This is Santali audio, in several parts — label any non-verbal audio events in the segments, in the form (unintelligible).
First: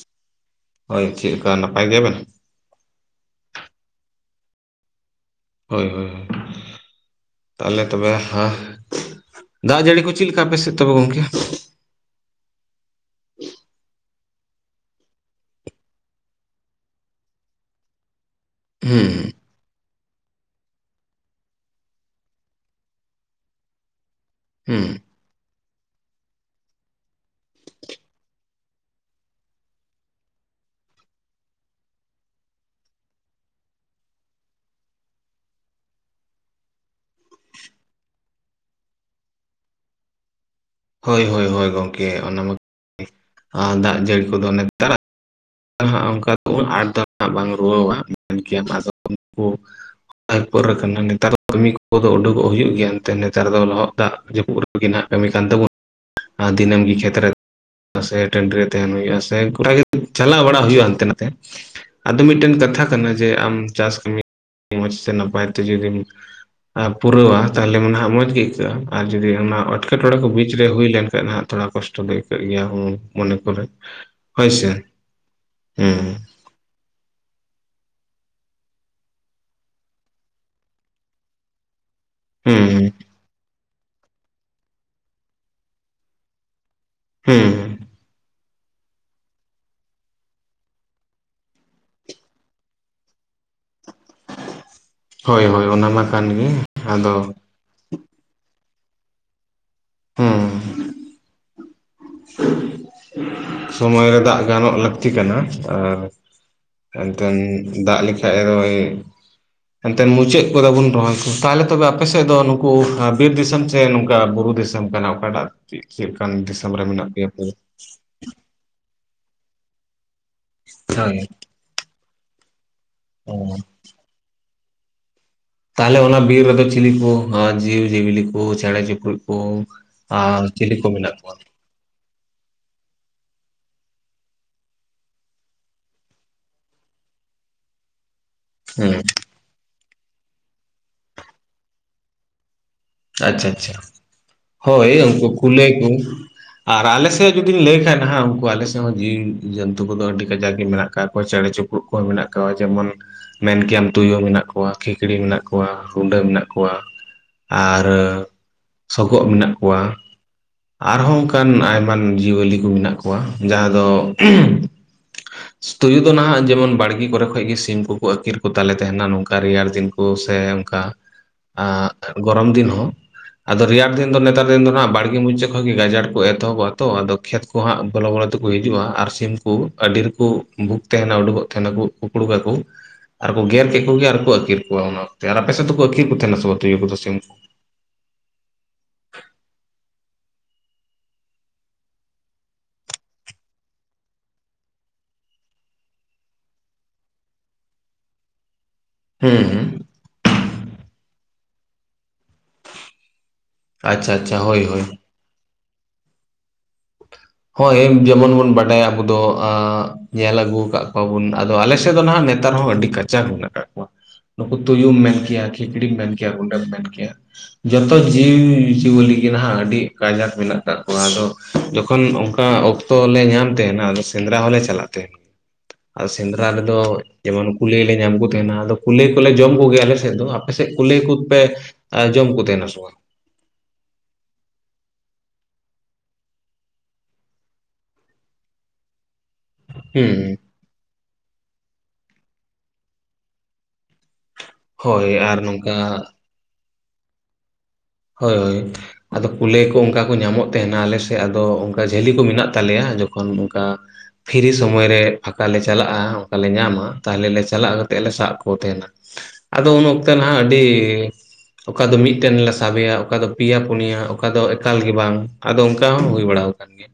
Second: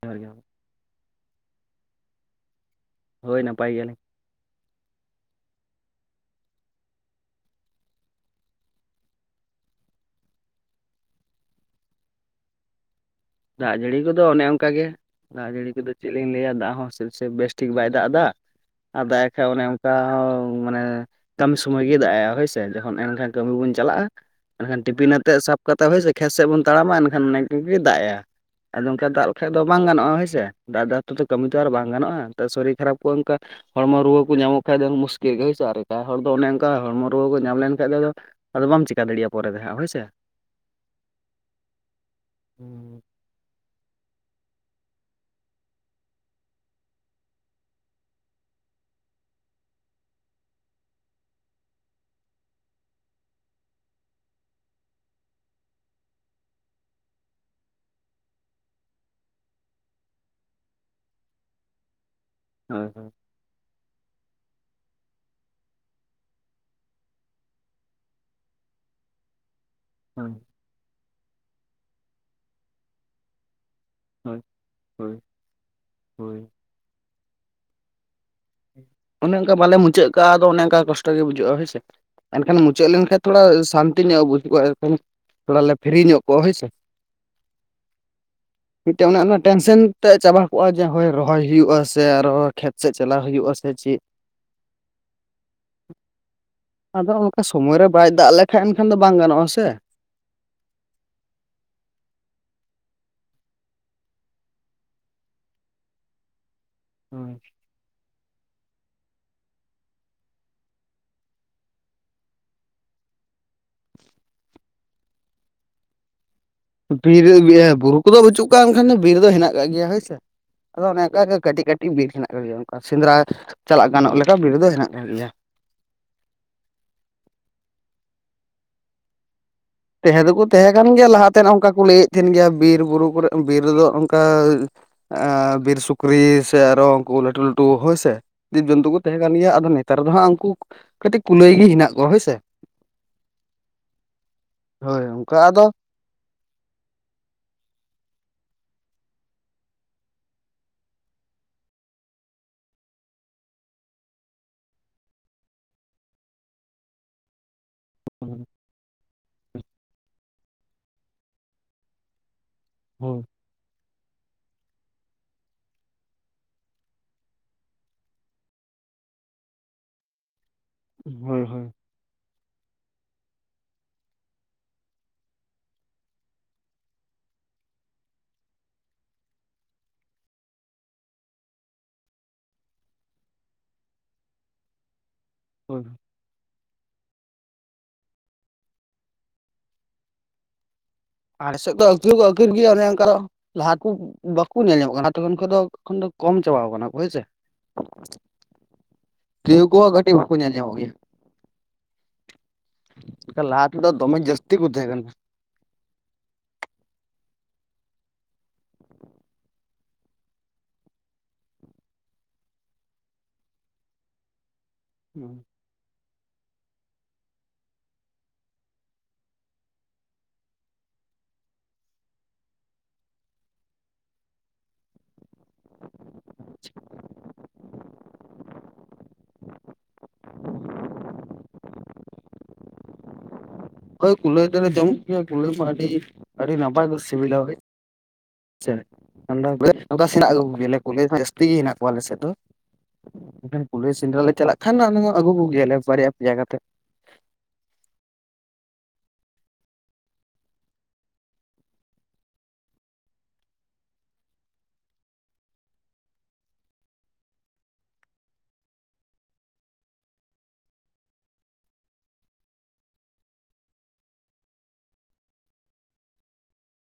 ᱡᱚᱦᱟᱨ ᱜᱮ ᱦᱳᱭ ᱪᱮᱫᱞᱮᱠᱟ ᱱᱟᱯᱟᱭ ᱜᱮᱭᱟᱵᱮᱱ᱾ ᱦᱳᱭ ᱱᱟᱯᱟᱭ ᱜᱮᱭᱟᱞᱤᱧ᱾ ᱦᱳᱭ ᱦᱳᱭ ᱦᱳᱭ᱾ ᱛᱟᱦᱚᱞᱮ ᱛᱚᱵᱮ ᱦᱮᱸ ᱫᱟᱜ ᱡᱟᱹᱲᱤ ᱠᱚ ᱪᱮᱫ ᱞᱮᱠᱟ ᱟᱯᱮ ᱥᱮᱫ ᱛᱚᱵᱮ ᱜᱚᱢᱠᱮ᱾ ᱫᱟᱜ ᱡᱟᱹᱲᱤ ᱠᱚᱫᱚ ᱚᱱᱮ ᱚᱱᱠᱟᱜᱮ᱾ ᱫᱟᱜ ᱡᱟᱹᱲᱤ ᱠᱚᱫᱚ ᱪᱮᱫ ᱞᱤᱧ ᱞᱟᱹᱭᱼᱟ ᱫᱟᱜ ᱦᱚᱸ ᱥᱮᱵ ᱥᱮᱵ ᱵᱮᱥᱴᱷᱤᱠ ᱵᱟᱭ ᱫᱟᱜ ᱮᱫᱟ ᱟᱨ ᱫᱟᱜ᱾ ᱦᱩᱸ ᱚᱱᱮ ᱚᱱᱠᱟ ᱦᱚᱸ ᱢᱟᱱᱮᱼᱼ ᱠᱟᱹᱢᱤ ᱥᱚᱢᱚᱭ ᱜᱮᱭ ᱫᱟᱜ ᱮᱜᱼᱟ ᱦᱳᱭ ᱥᱮ ᱡᱚᱠᱷᱚᱱ ᱮᱱᱠᱷᱟᱱ ᱠᱟᱹᱢᱤ ᱵᱚᱱ ᱪᱟᱞᱟᱜᱼᱟ᱾ ᱮᱱᱠᱷᱟᱱ ᱦᱩᱸ ᱴᱤᱯᱤᱱ ᱟᱛᱮᱫ ᱥᱟᱵ ᱠᱟᱛᱮᱫ ᱦᱚᱭ ᱥᱮ ᱠᱷᱮᱛ ᱥᱮᱫ ᱵᱚᱱ ᱛᱟᱲᱟᱢᱟ ᱮᱱᱠᱷᱟᱱ ᱱᱚᱝᱠᱟᱜᱮ ᱫᱟᱜ ᱮᱼᱟ᱾ ᱟᱫᱚ ᱚᱱᱠᱟ ᱫᱟᱜ ᱞᱮᱠᱷᱟᱡ ᱫᱚ ᱵᱟᱝ ᱜᱟᱱᱚᱜᱼᱟ ᱦᱳᱭᱥᱮ ᱫᱟᱜ ᱫᱟᱜ ᱛᱮ ᱠᱟᱹᱢᱤ ᱛᱚ ᱟᱨ ᱵᱟᱝ ᱜᱟᱱᱚᱜᱼᱟ ᱥᱚᱨᱤᱨ ᱠᱷᱟᱨᱟᱯ ᱠᱚᱜᱼᱟ ᱚᱱᱠᱟᱼᱼ ᱦᱚᱲᱢᱚ ᱨᱩᱣᱟᱹ ᱠᱚ ᱧᱟᱢᱚᱜ ᱠᱷᱟᱡ ᱫᱚ ᱢᱩᱥᱠᱤᱞ ᱜᱮᱭᱟ ᱦᱳᱭ ᱥᱮ ᱮᱠᱟ ᱦᱚᱲ ᱫᱚ ᱚᱱᱮ ᱚᱱᱠᱟ ᱦᱚᱲᱢᱚ ᱨᱩᱣᱟᱹ ᱠᱚ ᱧᱟᱢ ᱞᱮᱱ ᱠᱷᱟᱡ ᱫᱚ ᱟᱫᱚᱼᱼ ᱟᱫᱚ ᱵᱟᱢ ᱪᱤᱠᱟ ᱫᱟᱲᱮᱭᱟᱜᱼᱟ ᱯᱚᱨᱮ ᱛᱮ ᱦᱟᱸᱜ ᱦᱳᱭ ᱥᱮ᱾ ᱦᱳᱭ ᱦᱳᱭ ᱦᱳᱭ ᱜᱚᱢᱠᱮ ᱚᱱᱟ ᱢᱟ ᱠᱟᱱᱜᱮ ᱫᱟᱜ ᱡᱟᱹᱲᱤ ᱠᱚᱫᱚ ᱚᱱᱮ (unintelligible) (unintelligible) (unintelligible) ᱟᱠᱟᱱᱟ ᱱᱮᱛᱟᱨ ᱫᱚ ᱠᱟᱹᱢᱤ ᱠᱚᱫᱚ ᱩᱰᱩᱠᱚᱜ ᱦᱩᱭᱩᱜ ᱜᱮᱭᱟ ᱮᱱᱛᱮᱫ ᱱᱮᱛᱟᱨ ᱫᱚ ᱞᱚᱦᱚᱫ ᱫᱟᱜ ᱡᱟᱹᱯᱩᱫ ᱨᱮ᱾ (unintelligible) ᱠᱟᱹᱢᱤ ᱠᱟᱱ ᱛᱟᱵᱚᱱᱟ ᱟᱨ ᱫᱤᱱᱟᱹᱢ ᱜᱮ ᱠᱷᱮᱛ ᱨᱮ ᱥᱮ ᱴᱟᱺᱰᱤ ᱨᱮ ᱛᱟᱦᱮᱱ ᱦᱩᱭᱩᱜᱼᱟ ᱥᱮ (unintelligible) ᱪᱟᱞᱟᱣ ᱵᱟᱲᱟ ᱦᱩᱭᱩᱜᱼᱟ ᱦᱟᱱᱛᱮ ᱱᱟᱛᱮ ᱟᱫᱚ ᱢᱤᱫᱴᱮᱱ ᱠᱟᱛᱷᱟ ᱦᱳᱭ ᱠᱟᱱᱟ ᱦᱳᱭ ᱡᱮ ᱟᱢ ᱪᱟᱥ ᱠᱟᱹᱢᱤ ᱢᱚᱡᱽ ᱛᱮ ᱱᱟᱯᱟᱭ ᱛᱮ ᱡᱩᱫᱤᱢ ᱯᱩᱨᱟᱹᱣᱟ ᱛᱟᱦᱚᱞᱮ ᱢᱟᱱᱮ ᱢᱚᱸᱡᱽ ᱜᱮ ᱟᱹᱭᱠᱟᱹᱜᱼᱟ ᱟᱨ ᱡᱩᱫᱤ ᱚᱱᱟ᱾ (unintelligible) ᱮᱴᱠᱮᱴᱚᱬᱮ ᱠᱚ ᱦᱳᱭ ᱵᱤᱪ ᱨᱮ ᱦᱩᱭ ᱞᱮᱱᱠᱷᱟᱱ ᱦᱟᱹ ᱛᱷᱚᱲᱟ ᱠᱚᱥᱴᱚ ᱫᱚ ᱟᱹᱭᱠᱟᱹᱜ ᱜᱮᱭᱟ ᱦᱩᱸ ᱢᱚᱱᱮ ᱠᱚᱨᱮ᱾ ᱦᱳᱭ ᱦᱳᱭ ᱦᱮᱸ ᱦᱳᱭ᱾ ᱚᱱᱮ ᱚᱱᱠᱟ ᱵᱟᱞᱮ ᱢᱩᱪᱟᱹᱫ ᱠᱟᱜᱼᱟ ᱟᱫᱚ ᱚᱱᱮ ᱚᱱᱠᱟ ᱠᱚᱥᱴᱚ ᱜᱮ ᱵᱩᱡᱷᱟᱹᱜᱼᱟ ᱦᱳᱭᱥᱮ ᱮᱱᱠᱷᱟᱱ ᱢᱩᱪᱟᱹᱫ ᱦᱮᱸ ᱞᱮᱱᱠᱷᱟᱡᱼᱼ ᱛᱷᱚᱲᱟ ᱥᱟᱱᱛᱤ ᱧᱚᱜ ᱵᱩᱡᱷ ᱠᱚᱼᱟ (unintelligible) ᱛᱷᱚᱲᱟ ᱞᱮ ᱯᱷᱤᱨᱤ ᱧᱚᱜ ᱠᱚᱜᱼᱟ ᱦᱳᱭ ᱥᱮ᱾ ᱦᱮᱸ᱾ (inaudible) ᱢᱤᱫᱴᱮᱱ ᱚᱱᱮ ᱚᱱᱟ ᱴᱮᱱᱥᱮᱱ ᱛᱮ ᱪᱟᱵᱟ ᱠᱚᱜᱼᱟ ᱡᱮ ᱦᱳᱭ ᱨᱚᱦᱚᱭ ᱦᱩᱭᱩᱜᱼᱟ ᱥᱮ ᱟᱨ ᱦᱚᱸ ᱠᱷᱮᱛ ᱥᱮᱡ ᱪᱟᱞᱟ ᱦᱩᱭᱩᱜᱼᱟ ᱥᱮ ᱪᱮᱫ᱾ ᱦᱳᱭ ᱦᱳᱭ ᱚᱱᱟ ᱢᱟ ᱠᱟᱱ ᱜᱮ᱾ ᱟᱫᱚ ᱚᱱᱠᱟ ᱥᱚᱢᱚᱭ ᱨᱮ ᱵᱟᱭ ᱫᱟᱜ ᱞᱮᱠᱷᱟᱡ ᱮᱱᱠᱷᱟᱱ ᱫᱚ ᱵᱟᱝ ᱜᱟᱱᱚᱜᱼᱟ ᱥᱮ᱾ ᱦᱮᱸ᱾ ᱥᱚᱢᱚᱭ ᱨᱮ ᱫᱟᱜ ᱜᱟᱱᱚᱜ ᱞᱟᱹᱠᱛᱤ ᱠᱟᱱᱟ ᱟᱨ ᱮᱱᱛᱮᱱ ᱫᱟᱜ ᱞᱮᱠᱷᱟᱡ ᱫᱚᱭ ᱮᱱᱛᱮᱱ ᱢᱩᱪᱟᱹᱫ ᱠᱚᱫᱚ ᱵᱚᱱ ᱨᱚᱦᱚᱭ ᱠᱚ, ᱛᱟᱦᱚᱞᱮ ᱛᱚᱵᱮ ᱟᱯᱮᱥᱮᱫ ᱫᱚ ᱱᱩᱠᱩ ᱵᱤᱨ ᱫᱤᱥᱚᱢ ᱥᱮ ᱱᱚᱝᱠᱟ ᱵᱩᱨᱩ ᱫᱤᱥᱚᱢ? ᱠᱟᱱᱟ ᱚᱠᱟᱴᱟᱜ ᱪᱮᱫ ᱠᱟᱱ ᱫᱤᱥᱚᱢ? ᱨᱮ ᱢᱮᱱᱟᱜ ᱵᱤᱨ ᱯᱮᱭᱟ ᱟᱯᱮ ᱫᱚ? ᱮ ᱵᱩᱨᱩ ᱠᱚᱫᱚ ᱵᱟᱹᱪᱩᱜ ᱠᱚ ᱮᱠᱷᱟᱱ ᱫᱚ ᱵᱤᱨ ᱫᱚ ᱦᱮᱱᱟᱜ ᱠᱟᱜ ᱜᱮᱭᱟ ᱦᱳᱭᱥᱮ ᱟᱫᱚ ᱚᱱᱮ ᱦᱳᱭ ᱚᱱᱠᱟᱜᱮ ᱠᱟᱹᱴᱤᱡ ᱠᱟᱹᱴᱤᱡ᱾ ᱢᱤᱫᱴᱤᱡ ᱵᱤᱨ ᱦᱮᱱᱟᱜ ᱟᱠᱟᱫ ᱜᱮᱭᱟ ᱚᱱᱠᱟ ᱥᱮᱸᱫᱽᱨᱟ ᱚ ᱪᱟᱞᱟᱜ ᱜᱟᱱᱚᱜ ᱞᱮᱠᱟ ᱵᱤᱨ ᱫᱚ ᱦᱮᱱᱟᱜ ᱟᱠᱟᱫ ᱜᱮᱭᱟ᱾ ᱛᱟᱦᱚᱞᱮ ᱚᱱᱟ ᱵᱤᱨ ᱨᱮᱫᱚ ᱪᱤᱞᱤ ᱠᱚ ᱡᱤᱣᱼᱡᱤᱭᱟᱹᱞᱤ ᱠᱚ ᱪᱮᱬᱮ ᱪᱤᱯᱨᱩᱫ ᱠᱚ ᱛᱟᱦᱮᱸ ᱫᱚᱠᱚ ᱟᱨ ᱛᱟᱦᱮᱸ ᱪᱤᱞᱤ ᱠᱟᱱ ᱠᱚ ᱜᱮᱭᱟ ᱢᱮᱱᱟᱜ ᱠᱚᱣᱟ ᱞᱟᱦᱟᱛᱮᱱᱟᱜ ᱚᱱᱠᱟ ᱠᱚ ᱞᱟᱹᱭᱮᱫ ᱛᱟᱦᱮᱱ ᱜᱮᱭᱟ ᱵᱤᱨ ᱵᱩᱨᱩ ᱠᱚᱨᱮᱫ ᱵᱤᱨ ᱨᱮᱫᱚ ᱚᱱᱠᱟ ᱮ ᱵᱤᱨ ᱥᱩᱠᱨᱤ ᱥᱮ ᱟᱨᱚ ᱩᱱᱠᱩ ᱞᱟᱹᱴᱩ ᱞᱟᱹᱴᱩ ᱦᱳᱭᱥᱮ᱾ ᱡᱤᱵᱽᱼᱡᱚᱱᱛᱩ ᱦᱩᱸ ᱠᱚ ᱛᱟᱦᱮᱸ ᱠᱟᱱ ᱜᱮᱭᱟ ᱟᱫᱚ ᱱᱮᱛᱟᱨ ᱫᱚ ᱦᱟᱸᱜ ᱩᱱᱠᱩ ᱠᱟᱹᱴᱤᱡ ᱠᱩᱞᱟᱹᱭ ᱜᱮ ᱦᱮᱱᱟᱜ ᱠᱚᱣᱟ ᱦᱳᱭᱥᱮ᱾ ᱟᱪᱪᱷᱟ ᱟᱪᱪᱷᱟ ᱦᱳᱭ ᱩᱱᱠᱩ ᱚᱱᱠᱟ ᱟᱫᱚ ᱠᱩᱞᱟᱹᱭ ᱠᱚ᱾ ᱟᱨ ᱟᱞᱮᱥᱮᱫ ᱡᱩᱫᱤᱧ ᱞᱟᱹᱭ ᱠᱷᱟᱡ ᱱᱟᱦᱟᱜ ᱩᱱᱠᱩ ᱟᱞᱮᱥᱮᱫ ᱦᱚᱸ ᱡᱤᱣᱤᱼᱡᱚᱱᱛᱩ ᱠᱚᱫᱚ ᱟᱹᱰᱤ ᱠᱟᱡᱟᱜ ᱜᱮ ᱢᱮᱱᱟᱜ ᱟᱠᱟᱫ ᱠᱚᱣᱟ ᱪᱮᱬᱮ ᱪᱩᱯᱨᱩᱫ ᱠᱚ ᱢᱮᱱᱟᱜ ᱟᱠᱟᱣᱟ ᱡᱮᱢᱚᱱ ᱢᱮᱱ ᱠᱮᱭᱟᱢ ᱛᱩᱭᱩ ᱢᱮᱱᱟᱜ ᱠᱚᱣᱟ ᱠᱷᱤᱠᱲᱤ ᱢᱮᱱᱟᱜ ᱠᱚᱣᱟ ᱨᱩᱰᱟᱹ ᱢᱮᱱᱟᱜ ᱠᱚᱣᱟ᱾ ᱟᱨ ᱦᱳᱭ ᱥᱚᱜᱚᱜ ᱢᱮᱱᱟᱜ ᱠᱚᱣᱟ ᱟᱨᱦᱚᱸ ᱚᱱᱠᱟᱱ ᱟᱭᱟᱱ ᱡᱤᱭᱟᱹᱞᱤ ᱠᱚ ᱢᱮᱱᱟᱜ ᱠᱚᱣᱟ᱾ ᱡᱟᱦᱟᱸ ᱫᱚ ᱛᱩᱭᱩ ᱫᱚ ᱱᱟᱦᱟᱜ ᱡᱮᱢᱚᱱ ᱵᱟᱲᱜᱮ ᱠᱚᱨᱮ ᱠᱷᱚᱱ ᱜᱮ ᱥᱤᱢ ᱠᱚᱠᱚ ᱟᱹᱠᱤᱨ ᱠᱚᱛᱟᱞᱮ ᱛᱟᱦᱮᱱᱟ ᱱᱚᱝᱠᱟ ᱨᱮᱭᱟᱲ ᱫᱤᱱ᱾ ᱠᱚ ᱥᱮ ᱚᱱᱠᱟ ᱦᱳᱭ ᱦᱳᱭ ᱜᱚᱨᱚᱢ ᱫᱤᱱ ᱦᱚᱸ᱾ ᱟᱫᱚ ᱨᱮᱭᱟᱲ ᱫᱤᱱ ᱫᱚ ᱱᱮᱛᱟᱨ ᱫᱤᱱ ᱫᱚᱱᱟᱜ ᱵᱟᱲᱜᱮ ᱢᱩᱪᱟᱹ ᱠᱷᱚᱱᱚᱡ ᱜᱮ ᱜᱟᱡᱟᱲ ᱠᱚ ᱮᱛᱚᱦᱚᱵᱚᱜᱼᱟ ᱛᱚ ᱟᱫᱚ ᱠᱷᱮᱛ ᱩᱱᱠᱩ ᱦᱟᱸᱜ ᱵᱚᱞᱚ ᱵᱚᱞᱚ ᱛᱮᱠᱚ ᱦᱤᱡᱩᱜᱼᱟ ᱟᱨ ᱥᱤᱢ ᱠᱚ ᱟᱹᱰᱤ ᱨᱮᱠᱚ ᱵᱷᱩᱠ ᱛᱟᱦᱮᱱᱟ ᱩᱰᱩᱠᱚᱜ ᱛᱟᱦᱮᱱᱟᱠᱚ ᱠᱩᱯᱲᱩᱠ ᱟᱠᱠᱚ ᱟᱨᱠᱚ ᱜᱮᱨ ᱠᱮᱫ ᱠᱚᱜᱮ ᱟᱨᱠᱚ ᱟᱹᱠᱤᱨ ᱠᱚᱣᱟ ᱚᱱᱟ ᱚᱠᱛᱮ, ᱟᱨ ᱟᱯᱮ ᱥᱮᱫ ᱦᱳᱭ ᱫᱚᱠᱚ ᱟᱹᱠᱤᱨ ᱠᱚ ᱛᱟᱦᱮᱱᱟ ᱥᱮᱤᱭᱟᱹ ᱠᱚᱫᱚ ᱥᱤᱢ ᱠᱚ? ᱟᱞᱮᱥᱮᱫ ᱫᱚ ᱟᱠᱤᱨ ᱠᱚ ᱟᱹᱠᱷᱤᱨ ᱜᱮᱭᱟ ᱚᱱᱮᱠᱟ ᱞᱟᱦᱟ ᱠᱚ ᱵᱟᱠᱚ ᱧᱮᱞ ᱧᱟᱢᱚᱜ ᱠᱟᱱᱟ ᱞᱟᱦᱟ ᱛᱚᱚᱱ ᱠᱷᱚᱱ ᱫᱚ ᱮᱚᱱ ᱫᱚ ᱠᱚᱢ ᱪᱟᱵᱟ ᱠᱟᱱᱟ ᱦᱳᱭᱥ᱾ ᱦᱩᱸ ᱛᱟᱹᱭᱟᱹ ᱦᱩᱸ ᱠᱚᱣᱟᱜ ᱠᱟᱴᱤ ᱵᱷᱠᱩ ᱧ ᱡᱟᱢ ᱜᱮᱭᱟ᱾ ᱮᱠᱟ ᱞᱟᱦᱟ ᱛᱮᱫᱚ ᱟᱪᱪᱷᱟ ᱫᱚᱢᱮ ᱟᱪᱪᱷᱟ ᱡᱟᱹᱥᱛᱤ ᱦᱳᱭ ᱠᱚ ᱦᱳᱭ ᱛᱟᱦᱮᱸ ᱠᱟᱱᱟ᱾ ᱦᱜᱭ ᱡᱮᱢᱚᱱ ᱵᱚᱱ ᱵᱟᱰᱟᱭᱟ ᱟᱵᱚ ᱫᱚ ᱟᱸ ᱧᱮᱞ ᱟᱹᱜᱩ ᱟᱠᱟᱫ ᱠᱚᱣᱟᱵᱩᱱ ᱟᱫᱚ ᱟᱞᱮᱥᱮᱫ ᱫᱚ ᱦᱟᱜ ᱱᱮᱛᱟᱨ ᱦᱚᱸ ᱟᱹᱰᱤ ᱠᱟᱪᱟᱠ ᱢᱮᱱᱟᱜ ᱟᱠᱟᱫ ᱠᱚᱣᱟ᱾ ᱱᱩᱠᱩ ᱛᱩᱭᱩᱢ ᱢᱮᱱ ᱠᱟᱱᱟ ᱠᱮᱭᱟ ᱠᱷᱮᱠᱲᱤᱢ ᱢᱮᱱ ᱠᱮᱭᱟ ᱨᱩᱰᱟᱹ ᱢᱮᱱ ᱠᱮᱭᱟ᱾ ᱡᱚᱛᱚ ᱡᱤᱵᱽᱡᱤᱭᱟᱹᱞᱤ ᱜᱮᱮ ᱱᱟᱦᱟᱜ ᱟᱹᱰᱤ ᱠᱟᱡᱟᱠ ᱢᱮᱱᱟᱜ ᱟᱠᱟᱟᱜ ᱠᱚᱣᱟ ᱟᱫᱚ ᱡᱚᱠᱷᱚᱱ ᱚᱱᱠᱟ ᱚᱠᱛᱚ ᱞᱮ ᱧᱟᱢ ᱛᱟᱦᱮᱱᱟ ᱟ ᱥᱮᱸᱫᱽᱨᱟ ᱦᱚᱞᱮ ᱪᱟᱞᱟᱜ ᱛᱟᱦᱮᱱᱟ᱾ ᱟᱨ ᱥᱮᱸᱫᱽᱨᱟ ᱨᱮᱫᱚ ᱡᱮᱢᱚᱱ ᱠᱩᱞᱟᱹᱭ ᱞᱮ ᱧᱟᱢ ᱠᱚ ᱛᱟᱦᱮᱸᱱᱟ ᱟᱫᱚ ᱠᱩᱞᱟᱹᱭ ᱠᱚᱞᱮ ᱡᱚᱢ ᱠᱚᱜᱮᱭᱟ ᱟᱞᱮ ᱥᱮᱫ ᱫᱚ, ᱟᱯᱮ ᱥᱮᱫ ᱠᱩᱞᱟᱹᱭ ᱠᱩ ᱯᱮ ᱟ ᱡᱚᱢ ᱠᱩ ᱛᱟᱦᱮᱱᱟ ᱥᱮ ᱵᱟ? ᱦᱳᱭ ᱠᱩᱞᱟᱹᱭ ᱫᱚᱞᱮ ᱡᱚᱢ ᱠᱚᱜᱮᱭᱟ ᱠᱩᱞᱟᱹᱭ ᱢᱟ ᱟᱹᱰᱤ ᱟᱹᱰᱤ ᱱᱟᱯᱟᱭ ᱠᱚ ᱥᱤᱵᱤᱞᱟ ᱦᱳ (unintelligible) ᱚᱠᱟ ᱦᱩᱸ ᱥᱮᱱᱟᱜ ᱭᱮᱞᱮ ᱠᱚᱞᱮᱡᱽ ᱡᱟᱹᱥᱛᱤ ᱜᱮ ᱦᱮᱱᱟᱜ ᱠᱚᱣᱟ ᱟᱞᱮᱥᱮᱫ ᱫᱚ ᱮᱱᱠᱷᱟᱱ ᱠᱩᱞᱟᱹᱭ ᱥᱮᱸᱫᱽᱨᱟ ᱞᱮ ᱪᱟᱞᱟᱜ ᱠᱷᱟᱱ ᱚᱱᱟ ᱦᱳᱭ ᱦᱚᱸ ᱟᱹᱜᱩ ᱟᱨ ᱠᱚᱜᱮ ᱱᱚᱝᱠᱟ ᱭᱟᱞᱮ ᱵᱟᱨᱭᱟ ᱯᱮᱭᱟ ᱠᱟᱛᱮᱜ, ᱦᱳᱭ ᱦᱳᱭ ᱟᱫᱚ ᱠᱩᱞᱟᱹᱭ ᱠᱚ ᱚᱝᱠᱟ ᱠᱚ ᱧᱟᱢᱚᱜ ᱛᱮᱦᱮᱱᱟ ᱟᱞᱮ ᱥᱮᱫ ᱟᱫᱚ ᱚᱝᱠᱟ ᱡᱷᱟᱹᱞᱤ ᱠᱚ ᱢᱮᱱᱟᱜ ᱛᱟᱞᱮᱭᱟ ᱡᱚᱠᱷᱚᱱ ᱚᱝᱠᱟ ᱯᱷᱤᱨᱨᱤ ᱥᱚᱢᱚᱭ ᱨᱮ ᱯᱷᱟᱸᱠᱟ ᱞᱮ ᱪᱟᱞᱟᱜ-ᱟ ᱚᱝᱠᱟ ᱞᱮ ᱧᱟᱢᱟ ᱛᱟᱦᱚᱞᱮ ᱞᱮ ᱪᱟᱞᱟᱜ ᱠᱟᱛᱮᱜ ᱞᱮ ᱥᱟᱵ ᱠᱚ ᱛᱮᱦᱮᱱᱟ᱾ ᱟᱫᱚ ᱩᱱ ᱚᱠᱛᱮ ᱱᱟᱦᱜ ᱟᱹᱰᱤ ᱚᱠᱟ ᱫᱚ ᱢᱤᱫᱴᱮᱱ ᱥᱟ ᱥᱟᱵᱮᱭᱟ ᱚᱠᱟ ᱫᱚ ᱯᱮᱭᱟ ᱯᱩᱱᱭᱟ ᱚᱠᱟ ᱫᱚ ᱮᱠᱟᱞ ᱜᱮ ᱵᱟᱝ ᱟᱫᱚ ᱚᱝᱠᱟ ᱦᱚᱸ ᱦᱩᱭ ᱵᱟᱲᱟᱣ ᱟᱠᱟᱱ ᱜᱮᱭᱟ᱾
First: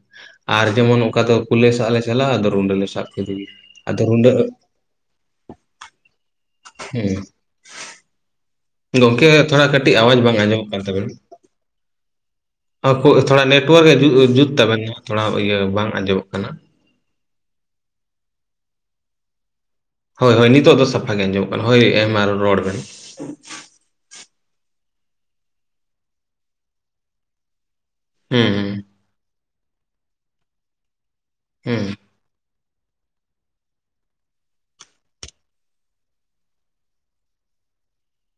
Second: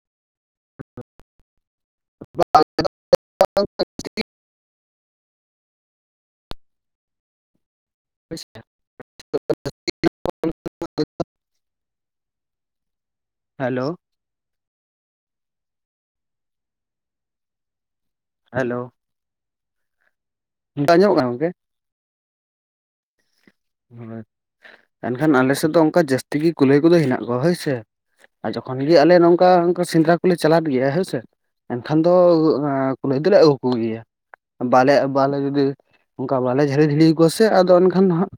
ᱟᱨ ᱡᱮᱢᱚᱱ ᱚᱠᱟ ᱫᱚ ᱠᱩᱞᱟᱹᱭ ᱥᱟᱜ ᱞᱮ ᱪᱟᱞᱟᱜ-ᱟ ᱟᱫᱚ ᱨᱩᱸᱰᱟᱹ ᱞᱮ ᱥᱟᱵ ᱠᱮᱫᱮᱜᱤ ᱟᱫᱚ ᱨᱩᱰᱟᱹ ᱦᱩᱸ ᱯᱳᱭᱥᱟ ᱜᱚᱝᱠᱮ ᱛᱷᱚᱲᱟ ᱠᱟᱹᱴᱤᱡ ᱟᱣᱟᱡᱽ ᱵᱟᱝ ᱟᱸᱡᱚᱢᱚᱜ ᱠᱟᱱ ᱛᱟᱵᱮᱱᱟ ᱟᱹᱠᱩ ᱛᱷᱚᱲᱟ ᱦᱮᱞᱳ ᱱᱮᱴᱚᱣᱟᱨᱠ ᱮ ᱡᱩᱛ ᱛᱟᱵᱮ ᱛᱷᱚᱲᱟ ᱤᱭᱟᱹ ᱵᱟᱝ ᱟᱸᱡᱚᱢᱚᱜ ᱠᱟᱱᱟ ᱦᱮᱞᱳ ᱦᱳᱭ ᱦᱳᱭ ᱱᱤᱛᱚᱜ ᱫᱚ ᱥᱟᱯᱷᱟ ᱜᱮ ᱟᱸᱡᱚᱢᱚᱜ ᱠᱟᱱᱟ ᱦᱳᱭ ᱮ ᱢᱟ ᱨᱚᱲ ᱵᱮᱱ ᱦᱳᱭ ᱮᱱᱠᱷᱟᱱ ᱟᱞᱮ ᱥᱮᱫ ᱫᱚ ᱚᱝᱠᱟ ᱡᱟᱹᱥᱛᱤ ᱜᱮ ᱠᱩᱞᱦᱟᱹᱭ ᱠᱚᱫᱚ ᱦᱮᱱᱟᱜ ᱠᱚᱣᱟ ᱦᱳᱭ ᱥᱮ ᱟᱨ ᱦᱩᱸ ᱡᱚᱠ ᱦᱩᱸ ᱠᱷᱚᱱ ᱜᱮ ᱟᱞᱮ ᱱᱚᱝᱠᱟ ᱱᱚᱝᱠᱟ ᱥᱮᱸᱫᱽᱨᱟ ᱠᱚᱞᱮ ᱪᱟᱞᱟᱫ ᱜᱮᱭᱟ ᱦᱮᱸ ᱥᱮ ᱦᱩᱸ ᱮᱱᱠᱷᱟᱱ ᱫᱚ ᱠᱩᱞᱟᱹᱭ ᱫᱚᱞᱮ ᱟᱹᱜᱩ ᱠᱚᱜᱮ ᱜᱮᱭᱟ᱾ ᱵᱟᱞᱮ ᱵᱟᱞᱮ ᱡᱩᱫᱤ ᱚᱝᱠᱟ ᱵᱟᱞᱮ ᱡᱷᱟᱹᱞᱤ ᱫᱟᱹᱲᱤᱭ ᱠᱚᱣᱟ ᱥᱮ ᱟᱫᱚ ᱮᱱᱠᱷᱟᱱ ᱫᱚ ᱦᱟᱸᱜ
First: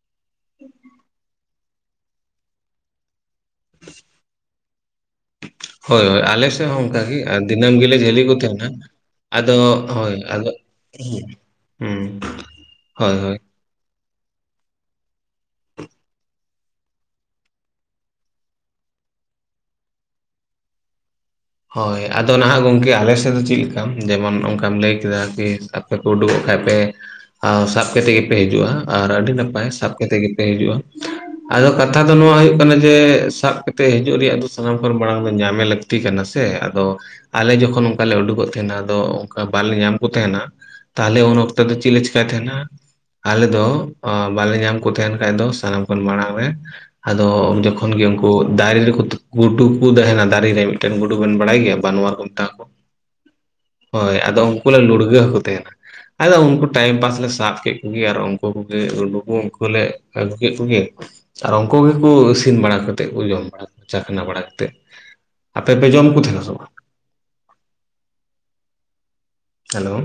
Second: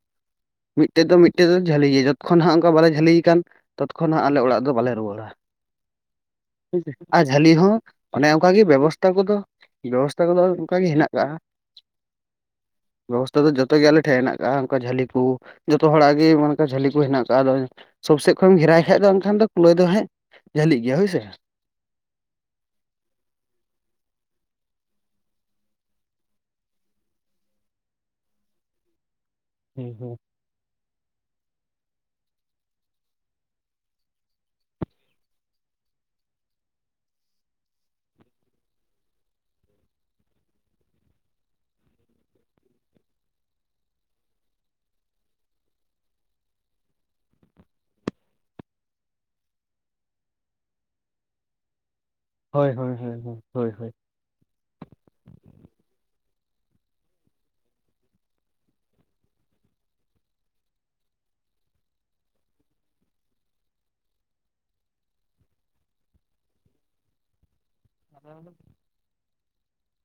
ᱢᱤᱫᱴᱮᱡ ᱫᱚ ᱢᱤᱫᱴᱮᱡ ᱫᱚ ᱡᱷᱟᱹᱞᱤᱭᱟ ᱡᱚᱛᱽᱠᱷᱚᱱ ᱦᱟᱸᱜ ᱚᱱᱠᱟ ᱵᱟᱞᱮ ᱡᱷᱟᱹᱞᱤᱭᱮ ᱠᱟᱱ ᱛᱚᱛᱠᱷᱚᱱ ᱦᱟᱸᱜ ᱟᱞᱮ ᱚᱲᱟᱜ ᱫᱚ ᱵᱟᱞᱮ ᱨᱩᱣᱟᱹᱲᱟ᱾ ᱦᱳᱭ ᱦᱳᱭ ᱟᱞᱮ ᱥᱮᱫ ᱦᱚᱸ ᱦᱳᱭ ᱥᱮ ᱚᱱᱠᱟ ᱜᱮ ᱟᱨ ᱡᱷᱟᱹᱞᱤ ᱦᱚᱸ ᱫᱤᱱᱟᱹᱢ ᱜᱮᱞᱮ ᱡᱷᱟᱹᱞᱤ ᱚᱱᱮ ᱠᱚ ᱚᱱᱠᱟ ᱜᱮ ᱛᱟᱦᱮᱱᱟ ᱵᱮᱵᱚᱥᱛᱟ ᱠᱚᱫᱚ ᱟᱫᱚ ᱦᱳᱭ ᱵᱮᱵᱚᱥᱛᱟ ᱠᱚᱫᱚ ᱟᱫᱚ ᱠᱟ ᱜᱮ ᱦᱮᱱᱟᱜ ᱠᱟᱜ-ᱟ, ᱦᱩᱸ ᱦᱳᱭ ᱦᱳᱭ ᱵᱮᱵᱚᱥᱛᱟ ᱫᱚ ᱡᱚᱛᱚ ᱜᱮ ᱟᱞᱮ ᱴᱷᱮᱡ ᱦᱮᱱᱟᱜ ᱠᱟᱜ-ᱟ᱾ ᱠᱟ ᱡᱷᱟᱹᱞᱤ ᱠᱩ ᱡᱚᱛᱚ ᱦᱚᱲᱟᱜ ᱜᱮ ᱚᱱᱠᱟ ᱡᱷᱟᱹᱞᱤ ᱠᱚ ᱦᱮᱱᱟᱜ ᱠᱟᱜ-ᱟ ᱟᱫᱚ ᱥᱳᱵ ᱥᱮᱫ ᱠᱷᱚᱡ ᱮᱢ ᱜᱷᱮᱨᱟᱭ ᱠᱷᱟᱡ ᱫᱚ ᱮᱝᱠᱷᱟᱱ ᱫᱚ ᱠᱩᱞᱟᱹᱭ ᱫᱚ ᱦᱟᱸᱜ ᱡᱷᱟᱹᱞᱤᱜ ᱜᱮᱭᱟ ᱦᱳᱭᱥᱮ, ᱦᱳᱭ ᱟᱫᱚ ᱱᱟᱦᱟᱜ ᱜᱚᱝᱠᱮ ᱟᱞᱮ ᱥᱮᱫ ᱫᱚ ᱪᱮᱫ ᱞᱮᱠᱟ ᱡᱮᱢᱚᱱ ᱚᱱᱠᱟᱢ ᱞᱟᱹᱭ ᱠᱮᱫᱟ ᱟᱨᱠᱤ ᱩᱰᱩᱠᱚᱜ ᱠᱷᱟᱡ ᱯᱮ ᱥᱟᱵ ᱠᱟᱛᱮ ᱜᱮᱯᱮ ᱦᱤᱡᱩᱜ-ᱟ ᱟᱨ ᱟᱹᱰᱤ ᱱᱟᱯᱟᱭ ᱦᱳᱭ ᱥᱟᱵ ᱠᱟᱛᱮ ᱜᱮ ᱯᱮ ᱦᱤᱡᱩᱜ-ᱟ᱾ ᱟᱫᱚ ᱠᱟᱛᱷᱟ ᱫᱚ ᱱᱚᱣᱟᱭᱩᱜ ᱠᱟᱱᱟ ᱡᱮ ᱥᱟᱵ ᱠᱟᱛᱮᱜ ᱦᱤᱡᱩᱜ ᱨᱮᱭᱟᱜ ᱫᱚ ᱥᱟᱱᱟᱢ ᱠᱷᱚᱱ ᱢᱟᱲᱟᱝ ᱫᱚ ᱧᱟᱢᱮ ᱞᱟᱹᱠᱛᱤ ᱠᱟᱱᱟ ᱛᱮ ᱟᱫᱚ ᱟᱞᱮ ᱡᱚᱠᱷᱚᱱ ᱚᱱᱠᱟ ᱞᱮ ᱩᱰᱩᱠᱚᱜ ᱛᱟᱦᱮᱱᱟ ᱟᱫᱚ ᱚᱝᱠᱟ ᱵᱟᱞᱮ ᱧᱟᱢ ᱠᱚ ᱛᱟᱦᱮᱱᱟ, ᱛᱟᱦᱞᱮ ᱩᱱ ᱚᱠᱛᱚ ᱫᱚ ᱪᱤᱜ ᱞᱮ ᱪᱤᱠᱟᱭ ᱛᱟᱦᱮᱱᱟ ᱟᱞᱮ ᱫᱚ ᱵᱟᱞᱮ ᱧᱟᱢ ᱠᱚ ᱛᱟᱦᱮᱱ ᱠᱷᱟᱡ ᱫᱚ ᱥᱟᱱᱟᱢ ᱠᱷᱚᱱ ᱢᱟᱲᱟᱝ ᱨᱮ ᱟᱫᱚ ᱡᱚᱠᱷᱚᱱ ᱜᱮ ᱩᱝᱠᱩ ᱫᱟᱨᱤ ᱨᱮᱠᱚ ᱜᱩᱰᱩ ᱠᱩ ᱛᱟᱦᱮᱱᱟ ᱫᱟᱨᱤ ᱨᱮ ᱢᱤᱫᱴᱮᱱ ᱜᱩ ᱵᱮᱱ ᱵᱟᱲᱟᱭ ᱜᱮᱭᱟ ᱵᱟᱱᱣᱟᱨ ᱠᱚ ᱢᱮᱛᱟᱣ ᱠᱚ ᱦᱳᱭ ᱦᱳᱭ ᱦᱳᱭ ᱦᱳᱭ ᱟᱫᱚ ᱩᱱᱠᱩ ᱞᱮ ᱞᱩᱲᱜᱟᱹᱣ ᱠᱩ ᱛᱮᱦᱮᱱᱟ᱾ ᱟᱫᱚ ᱩᱱᱠᱩ ᱴᱟᱭᱤᱢ ᱯᱟᱥ ᱞᱮ ᱥᱟᱵ ᱠᱮᱫ ᱠᱚᱜᱮ ᱟᱨ ᱩᱱᱠᱩ ᱠᱚᱜᱮ ᱜᱩᱰᱩ ᱠᱚ ᱩᱱᱠᱩᱞᱮ ᱟᱹᱜᱩ ᱠᱮᱫ ᱠᱩᱜᱮ ᱟᱨ ᱩᱝᱠᱩ ᱜᱮᱠᱩ ᱤᱥᱤᱱ ᱵᱟᱲᱟ ᱠᱟᱛᱮᱫ ᱠᱚ ᱡᱚᱢ ᱵᱟᱲᱟ ᱪᱟᱠᱷᱱᱟ ᱵᱟᱲᱟ ᱠᱟᱛᱮᱫ, ᱛᱮᱯᱮ ᱡᱚᱢ ᱠᱩ ᱛᱟᱦᱮᱱᱟ ᱥᱮ ᱵᱟ? (unintelligible) ᱦᱮᱞᱳ